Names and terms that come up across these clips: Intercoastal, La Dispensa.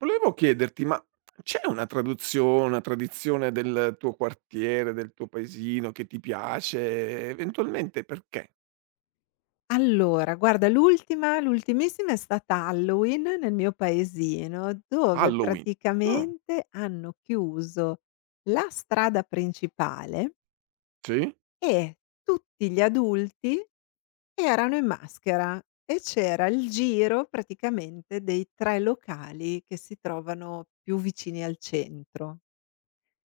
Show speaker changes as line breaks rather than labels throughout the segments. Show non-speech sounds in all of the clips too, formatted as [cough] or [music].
Volevo chiederti, ma c'è una tradizione del tuo quartiere, del tuo paesino che ti piace? Eventualmente perché?
Allora, guarda l'ultimissima è stata Halloween nel mio paesino, dove
Halloween. Ah,
praticamente hanno chiuso la strada principale
sì?
e tutti gli adulti erano in maschera e c'era il giro praticamente dei 3 locali che si trovano più vicini al centro.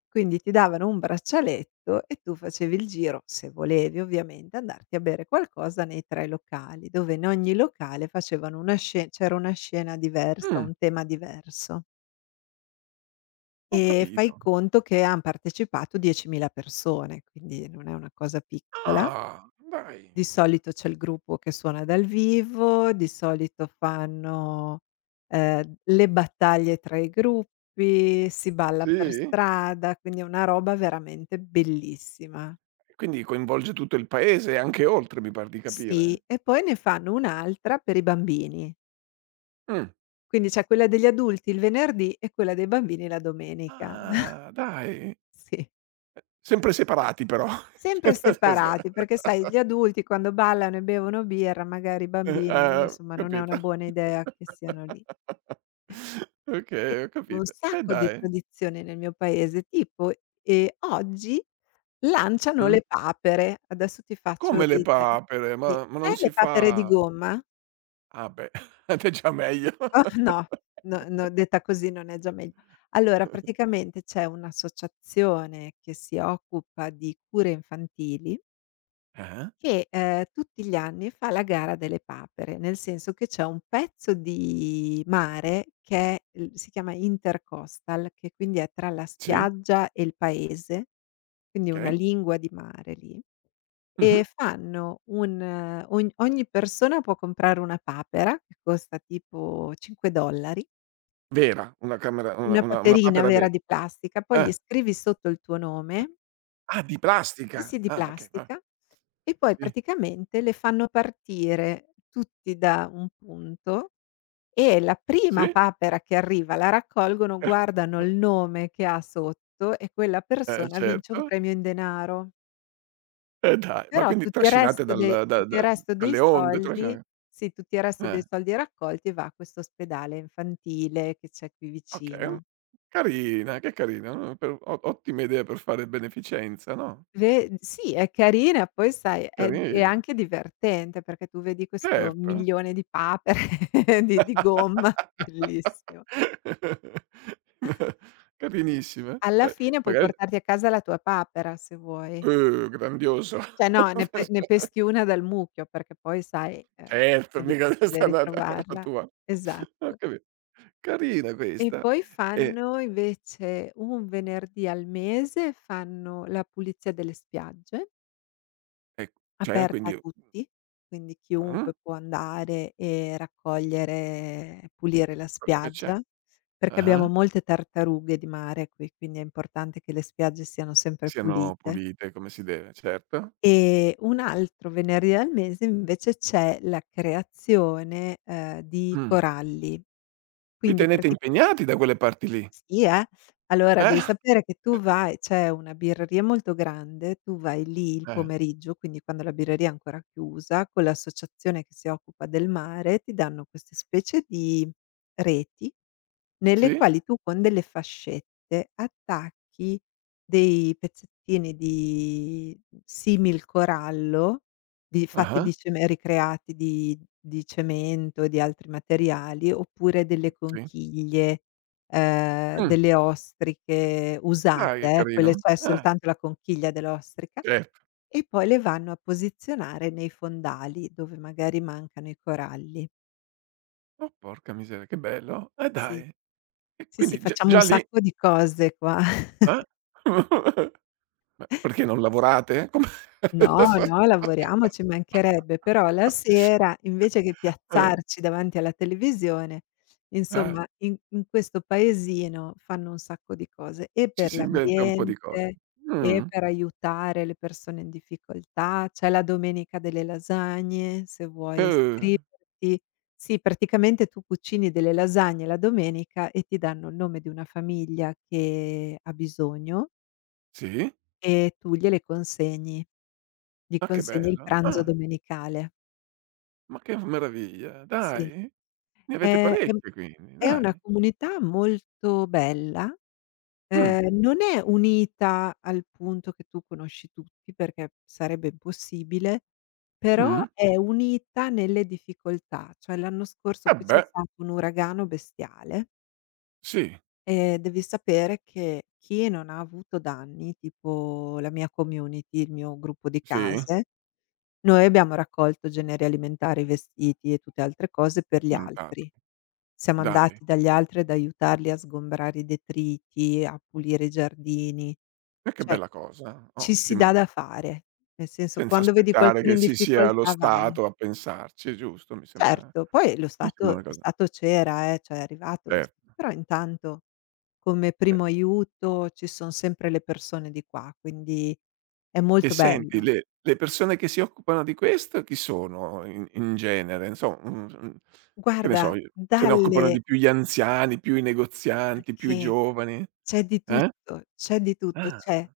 Quindi ti davano un braccialetto e tu facevi il giro, se volevi ovviamente, andarti a bere qualcosa nei 3 locali, dove in ogni locale facevano una sce c'era una scena diversa,
Mh,
un tema diverso.
ho
E fai
capito.
conto che han partecipato 10.000 persone, quindi non è una cosa piccola.
Ah, dai.
Di solito c'è il gruppo che suona dal vivo, di solito fanno, le battaglie tra i gruppi, si balla per
Sì?
strada, quindi è una roba veramente bellissima.
Quindi coinvolge tutto il paese e anche oltre, mi par di
Sì,
capire?
e poi ne fanno un'altra per i bambini.
Mh.
Quindi c'è quella degli adulti il venerdì e quella dei bambini la domenica. [laughs]
Ah, dai.
Sì,
Sempre separati però.
sempre separati, perché sai
[laughs]
gli adulti quando ballano e bevono birra, magari i bambini, no, insomma non è una
Capito.
buona idea che siano lì.
[laughs] Okay, ho
Un
capito. E
sacco di
dai.
tradizioni nel mio paese, tipo, oggi lanciano
Mh.
le papere. Adesso ti faccio
Come le
ridere.
papere?
Sì,
Ma
sai
non
le
si
papere di
fa.
gomma? [laughs]
Ah beh, [laughs] è già meglio.
Oh no, no no, detta così non è già meglio. Allora praticamente c'è un'associazione che si occupa di cure infantili.
Eh,
Che, tutti gli anni fa la gara delle papere, nel senso che c'è un pezzo di mare che è l si chiama Intercoastal, che quindi è tra la
sì,
spiaggia e il paese, quindi una
okay.
lingua di mare lì,
Mh-mh.
e fanno un ogn ogni persona può comprare una papera, che costa tipo $5,
Vera, una camera
una
una
paperina
papera
vera
vera.
di plastica, poi gli
Eh.
scrivi sotto il tuo
Ah,
nome.
ah, di
Sì,
plastica.
sì, di
Ah, okay, va.
plastica e poi
Sì,
praticamente le fanno partire tutti da un punto e la prima
sì.
papera che arriva la raccolgono, guardano il
[laughs]
nome che ha sotto e quella persona vince un
Certo.
premio in denaro.
E dai, ma
Però
quindi
tutti il
trascinate
resto de
dal da
tutto il
da
resto dei
dalle onde,
soldi,
trascina
sì, tutti il resto dei
eh.
soldi raccolti va a questo ospedale infantile che c'è qui
Okay,
vicino.
carina, che carina, no, per o ottima idea per fare beneficenza, no,
Ve Sì, è carina, poi sai è
carina,
anche divertente perché tu vedi questo
certo.
milione di papere [laughs] di gomma, bellissimo.
[laughs] Carinissima,
Alla fine puoi
magari
portarti a casa la tua papera se vuoi.
grandioso.
Cioè no, ne peschi
[laughs]
una dal mucchio perché poi sai,
Certo,
è
mica
difficile
questa la
ritrovarla.
tua. Ho
Esatto.
capi Carina
E
questa.
poi
E
fanno invece un venerdì al mese fanno la pulizia delle spiagge.
e cioè
Aperta a
quindi,
tutti, quindi
mh,
chiunque può andare e raccogliere pulire la
quello che c'è.
spiaggia, perché abbiamo
Ah-ah.
molte tartarughe di mare qui, quindi è importante che le spiagge siano sempre
Siano
pulite.
pulite come si deve, certo.
E un altro venerdì al mese invece c'è la creazione di
Mh.
coralli.
Vi
Quindi
tenete
praticamente.
impegnati da quelle parti lì,
Sì, eh. Allora devi
eh?
sapere che tu vai c'è una birreria molto grande, tu vai lì il
Eh,
pomeriggio, quindi quando la birreria è ancora chiusa, con l'associazione che si occupa del mare, ti danno queste specie di reti nelle
sì?
quali tu con delle fascette attacchi dei pezzettini di simil corallo, di fatti
Ah-ah,
di ceme ricreati di cemento e di altri materiali, oppure delle
sì.
conchiglie,
Mh,
delle ostriche
dai
usate,
che
eh, quelle
carino.
c'è soltanto la conchiglia dell'ostrica,
Certo.
e poi le vanno a posizionare nei fondali dove magari mancano i coralli.
Oh porca miseria, che bello.
Sì,
Dai, e
sì, sì,
quindi g
facciamo un
già lì,
sacco di cose qua.
eh? [laughs] Ma perché non lavorate? Come? [laughs]
No, no, lavoriamo, ci mancherebbe, però la sera invece che
Eh,
piazzarci davanti alla televisione,
eh,
insomma in questo paesino fanno un sacco di cose e
ci
per
si inventa un po' di cose.
l'ambiente e
Mh,
per aiutare le persone in difficoltà. C'è la domenica delle lasagne, se vuoi
uh,
iscriverti. Sì, praticamente tu cucini delle lasagne la domenica e ti danno il nome di una famiglia che ha bisogno
sì?
e tu gliele consegni. Gli
Ma che
consegni il
bello.
pranzo
Ah,
domenicale,
ma che meraviglia,
sì.
dai. Ne avete
È è m
parecchie quindi,
è una
dai.
comunità molto bella,
Mh.
ehm, non è unita al punto che tu conosci tutti, perché sarebbe impossibile, però
Mh.
è unita nelle difficoltà. Cioè l'anno scorso
Eh
qui c'è
beh,
stato un uragano bestiale
sì,
e devi sapere che chi non ha avuto danni, tipo la mia community, il mio gruppo di
sì,
case. Noi abbiamo raccolto generi alimentari, vestiti e tutte altre cose per gli
cantato,
altri. Siamo
dai.
andati dagli altri ad aiutarli a sgombrare i detriti, a pulire i giardini.
E che
Cioè,
bella cosa,
ci si dà
ottima.
da fare, nel senso
Senza
quando vedi
aspettare
qualcuno
che
in
ci sia lo
difficoltà vai.
Stato a pensarci, è giusto? Mi sembra, eh?
Certo, poi lo
Mi sembra
Stato
una
lo
cosa,
Stato c'era, cioè è arrivato lo Stato,
certo.
però intanto come
ce
primo aiuto ci son sempre le persone di qua, quindi è
E
molto
senti,
bello.
le persone che si occupano di questo chi sono in genere? Che ne
Guarda,
so io, se ne
dalle
occupano di più gli anziani, più i
ma
negozianti, più i
che
giovani?
C'è di
Eh?
tutto, c'è di tutto.
Ah,
C'è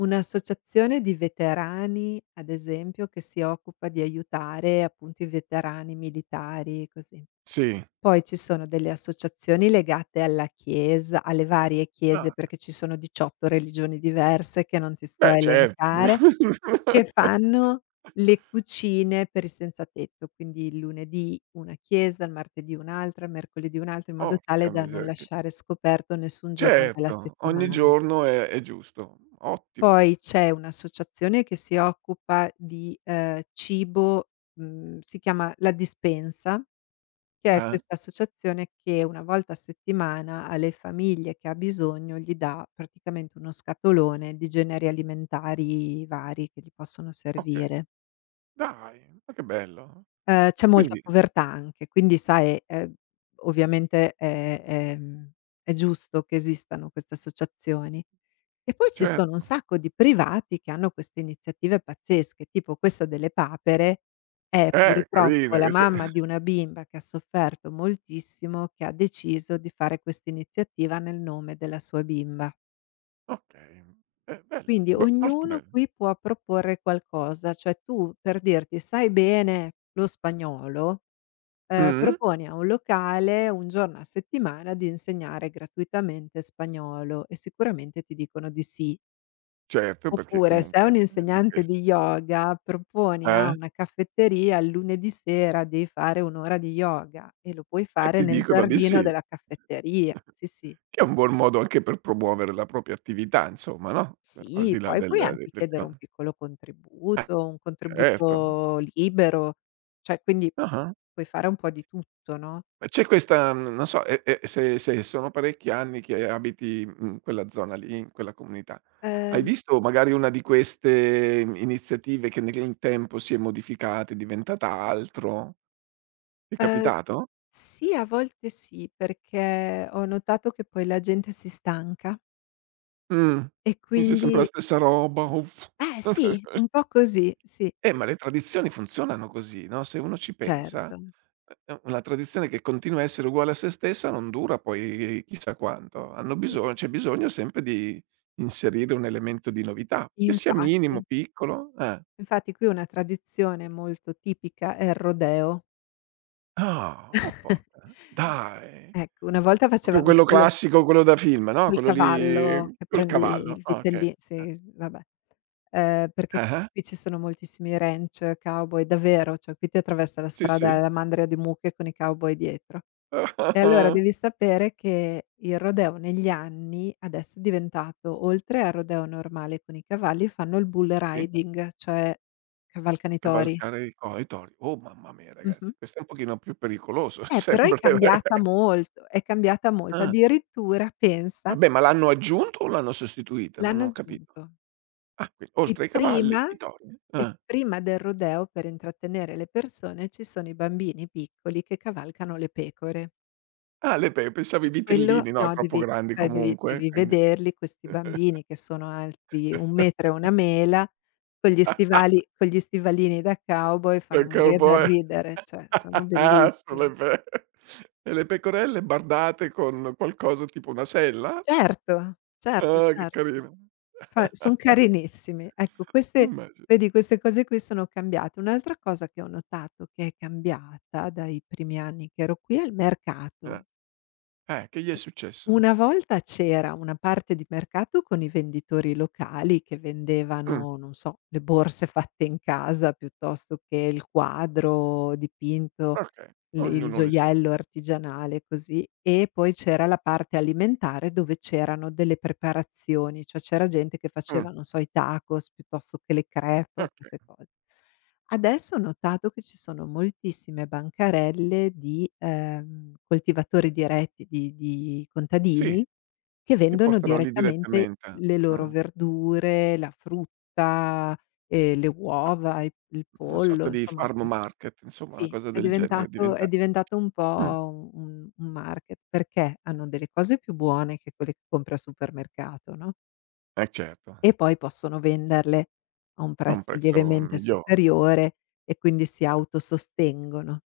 un'associazione di veterani, ad esempio, che si occupa di aiutare appunto i veterani militari, così.
sì.
Poi ci sono delle associazioni legate alla chiesa alle varie chiese,
Ah,
perché ci sono 18 religioni diverse che non ti sto
beh
a
certo.
elencare, che
[laughs]
fanno le cucine per i senza tetto, quindi il lunedì una chiesa, il martedì un'altra, il mercoledì un'altra, in modo tale
Porca
da non
miseria.
lasciare scoperto nessun giorno della
Certo, ogni
settimana.
giorno è giusto. Ottimo.
Poi c'è un'associazione che si occupa di cibo, si chiama La Dispensa, che è
Eh?
questa associazione che una volta a settimana alle famiglie che ha bisogno gli dà praticamente uno scatolone di generi alimentari vari che gli possono
Okay.
servire.
Dai, ma che bello.
C'è molta
Quindi
povertà anche, quindi sai, ovviamente è giusto che esistano queste associazioni. E poi ci
cer
sono un sacco di privati che hanno queste iniziative pazzesche, tipo questa delle papere. È purtroppo
carine
la
queste.
mamma di
[laughs]
una bimba che ha sofferto moltissimo, che ha deciso di fare questa iniziativa nel nome della sua bimba.
Okay. Bello,
Quindi
b molto
ognuno
bello.
qui può proporre qualcosa, cioè tu per dirti: "Sai bene lo spagnolo?" ehm,
Mh,
propone a un locale un giorno a settimana di insegnare gratuitamente spagnolo e sicuramente ti dicono di sì.
certo, perché
Oppure se è un
comunque di
insegnante
ques
di yoga, proponi a
eh?
una caffetteria il lunedì sera devi fare un'ora ora di yoga e lo puoi
E
fare
ti
nel
dicono di
giardino
sì,
della caffetteria. Sì, sì.
che è un buon modo anche per promuovere la propria attività insomma, no, al
Sì,
di là
poi puoi
del
anche
del
chiedere
ca
un piccolo
eh,
contributo, un
certo.
contributo libero, cioè quindi
Ah-ah.
puoi fare un po' di tutto, no?
E c'è questa, non so, e se sono parecchi anni che abiti in quella zona lì, in quella comunità, hai
Ehm
visto magari una di queste iniziative che nel tempo si è modificata, è diventata altro? Ti è
Ehm,
capitato?
sì, a volte sì, perché ho notato che poi la gente si stanca
Mh.
e
Dici sempre la
quindi
stessa roba, uff.
eh sì, un po'
[laughs]
così, sì,
Ma le tradizioni funzionano così, no, se uno ci pensa,
certo.
una tradizione che continua a essere uguale a se stessa non dura poi chissà quanto. Hanno
E
biso C'è bisogno sempre di inserire un elemento di novità, che sia minimo,
infatti,
piccolo, eh.
infatti qui una tradizione molto tipica è il rodeo.
Ah, oh
[laughs]
porca, dai!
Ecco, una volta
Proprio
facevano
quello
solo
classico, quello da film, no,
il
quello lì
cavallo che
col
prendi
cavallo.
il
Ah, okay.
vitelli
Eh.
sì, vabbè, perché
Ah-ah.
qui ci sono moltissimi ranch, cowboy, davvero, cioè qui ti attraversa la
Sì, sì.
strada la mandria di mucche con i cowboy dietro. E allora
[laughs]
devi sapere che il rodeo negli anni adesso è diventato oltre al rodeo normale con i cavalli, fanno il bull
Sì.
riding, cioè cavalcano i tori.
Cavalcare i tori. Oh mamma mia
Mh-mh.
ragazzi, questo è un pochino più pericoloso [laughs]
Però è
sembrerebbe.
cambiata molto, è cambiata molto.
Ah.
Addirittura pensa,
Vabbè, ma l'hanno aggiunto o l'hanno sostituita? Non
l'hanno
ho capito.
aggiunto.
Ah, qui
E
oltre ai cavalli,
prima
i tori.
e
Ah.
prima del rodeo per intrattenere le persone ci sono i bambini piccoli che cavalcano le pecore.
Ah, le pe pensavo
E
i
quello
vitellini, no,
no,
troppo
devi
grandi
cioè devi
comunque,
devi
quindi
vederli questi bambini che sono alti un metro e una
[laughs]
mela, con gli stivalini da cowboy, fanno
il
morire dal
cowboy.
ridere, cioè sono
[laughs]
bellissimi.
Sulle pe E le pecorelle bardate con qualcosa tipo una sella?
Certo, certo,
Ah, che
certo.
carino.
Fa son
[laughs]
carinissimi. Ecco queste
Immagino.
vedi queste cose qui sono cambiate. Un'altra cosa che ho notato che è cambiata dai primi anni che ero qui è il mercato.
Eh. Che gli è successo?
Una volta c'era una parte di mercato con i venditori locali che
Mh,
vendevano, non so, le borse fatte in casa piuttosto che il quadro dipinto,
okay.
il
Ognuno le sue.
gioiello artigianale così, e poi c'era la parte alimentare dove c'erano delle preparazioni, cioè c'era gente che
Mh,
faceva, non so, i tacos piuttosto che le crepe o queste
okay.
cose. Adesso ho notato che ci sono moltissime bancarelle di coltivatori diretti, di
Sì,
contadini, che
che
vendono
portano lì
direttamente
direttamente.
le loro
Ah,
verdure, la frutta, le uova, i il
una
pollo,
sorta di
insomma
farm
poi
market, insomma, una
sì,
cosa
è
del genere è
diventato
diventa.
è diventato un
Mh,
po' un market, perché hanno delle cose più buone che quelle che compri al supermercato, no?
eh certo,
E poi possono venderle a un
a un
prezzo
prezzo
lievemente
migliore,
superiore e quindi si autosostengono.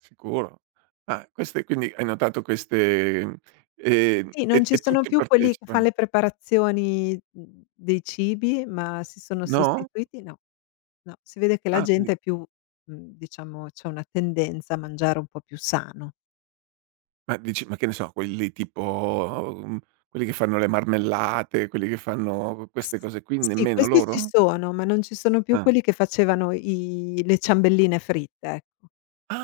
sicuro. Ah, queste quindi hai notato queste,
Sì, non
e
ci
e
sono
tutti
più quelli che fan
partecipano?
le preparazioni, dei cibi, ma si sono
No?
sostituiti no, no, si vede che la
Ah,
gente
quindi
è più, diciamo c'è una tendenza a mangiare un po' più sano.
ma dici ma che ne so, quelli tipo, quelli che fanno le marmellate, quelli che fanno queste
Sì,
cose qui,
sì,
nemmeno
questi ci
loro?
sono, ma non ci sono più
Ah.
quelli che facevano i le ciambelline fritte, ecco,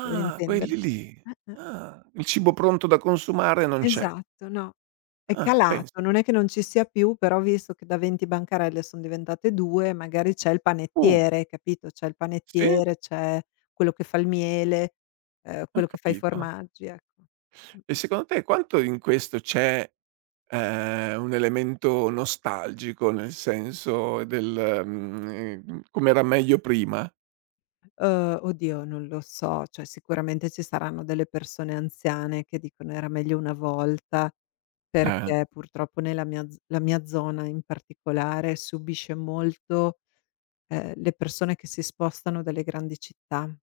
per
quelli
intenderci.
lì.
Eh.
Ah, il cibo pronto da consumare non c'è.
Esatto, no. È
Ah,
calato,
pensa.
non è che non ci sia più, però visto che da 20 bancarelle son diventate 2, magari c'è il
Uh,
panettiere, capito? C'è il
sì?
panettiere, c'è quello che fa il miele,
Ho
quello che fa i
capito.
formaggi, ecco.
E
Mh-mh.
secondo te quanto in questo c'è, un elemento nostalgico, nel senso del, com'era meglio prima?
Oddio non lo so, cioè sicuramente ci saranno delle persone anziane che dicono: "Era meglio una volta",
Eh.
perché purtroppo nella mia z la mia zona in particolare subisce molto, le persone che si spostano dalle grandi città.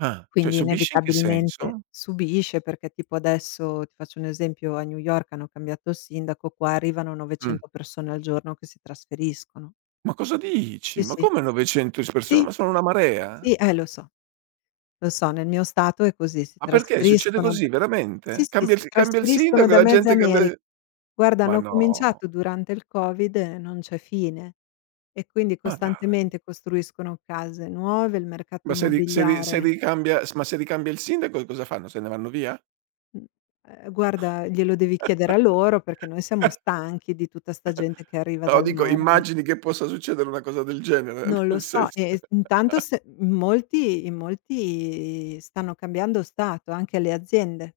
Ah, cioè
Quindi
subisci in che
inevitabilmente
senso?
subisce perché tipo adesso, ti faccio un esempio, a New York hanno cambiato il sindaco, qua arrivano
Mh.
900 persone al giorno che si trasferiscono.
Ma cosa
Sì,
dici? Ma
sì.
come 900 s persone?
Sì,
Ma sono una marea?
sì, lo so, nel mio stato è così, si
Ma perché succede
trasferiscono da
così
sì,
veramente?
sì, si
Cambia il
trasferiscono
sindaco e
da
la
mezza.
gente
Ameri
cambia,
Guarda,
ma
hanno
no.
cominciato durante il Covid e non c'è fine. E quindi
Ma dai,
costantemente costruiscono case nuove, il mercato
ma se ri se ri se
immobiliare
ricambia s ma se ricambia il sindaco cosa fanno? Se ne vanno via?
Mh. Ehm, guarda, glielo devi chiedere a loro perché noi siamo
[laughs]
stanchi di tutta 'sta gente che arriva
No,
dal
dico
nord.
immagini che possa succedere una cosa del genere,
Non
[laughs]
lo
nel
so,
senso
e intanto se in molti stanno cambiando stato, anche le aziende,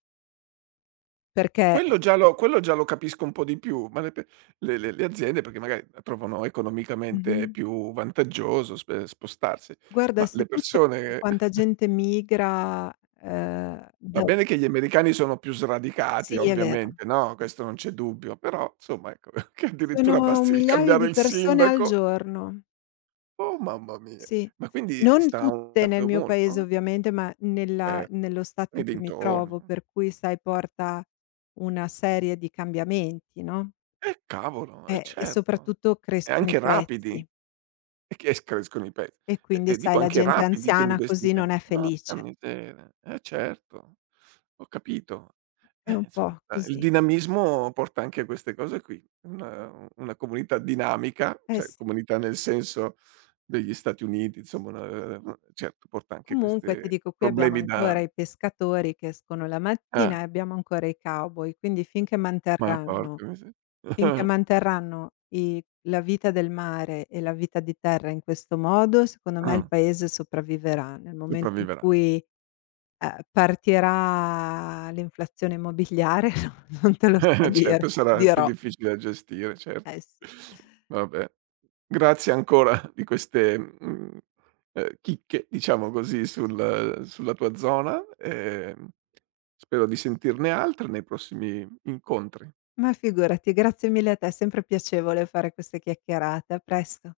perché
quello già lo capisco un po' di più, ma le pe— le aziende perché magari la trovano
mh-mh.
economicamente più vantaggioso sp spostarsi,
Guarda,
ma
se
le
tu cerchi
persone,
quanta gente migra,
va
da
bene che gli americani sono più sradicati
sì, è vero.
ovviamente, no,
Sì.
questo non c'è dubbio, però insomma ecco, [laughs] che addirittura
Sono un
basti il
migliaio
cambiare
di
il
persone al
sindaco.
giorno.
Oh mamma mia!
Sì.
Ma quindi
Non
sta
tutte nel
andando
mio paese
molto?
ovviamente, ma nella
Certo,
nello stato in
nei
cui mi trovo,
dintorni.
per cui sai porta una serie di cambiamenti, no,
Cavolo, eh
e
certo.
soprattutto
E
crescono i
anche rapidi,
prezzi
e che es crescono i pezzi.
e
E
quindi
e
sai
dico
la
anche
gente
rapidi, quindi
anziana
questi
così non
cani.
è
Porca
felice.
miseria, eh certo, ho capito.
È un
Insomma,
po'
il
così.
dinamismo porta anche a queste cose qui. Una comunità dinamica,
Eh
cioè
sì.
comunità nel senso degli Stati Uniti, insomma una, eh, certo porta anche
Comunque ti
queste
dico qui abbiamo
problemi da
ancora i pescatori che escono la
eh.
mattina e abbiamo ancora i cowboy, quindi finché
Ma
manterranno
porca miser—
Finché
[laughs]
manterranno i la vita del mare e la vita di terra in questo modo, secondo me il paese sopravviverà. Nel momento in
sopravviverà.
cui, partirà l'inflazione immobiliare, [laughs] no non te lo so
[laughs] Certo,
dire, ti
sarà più
dirò.
difficile da gestire, certo.
Eh sì.
Vabbè. Grazie ancora di queste, chicche, diciamo così, sulla tua zona, spero di sentirne altre nei prossimi incontri.
Ma figurati, grazie mille a te, è sempre piacevole fare queste chiacchierate. A presto.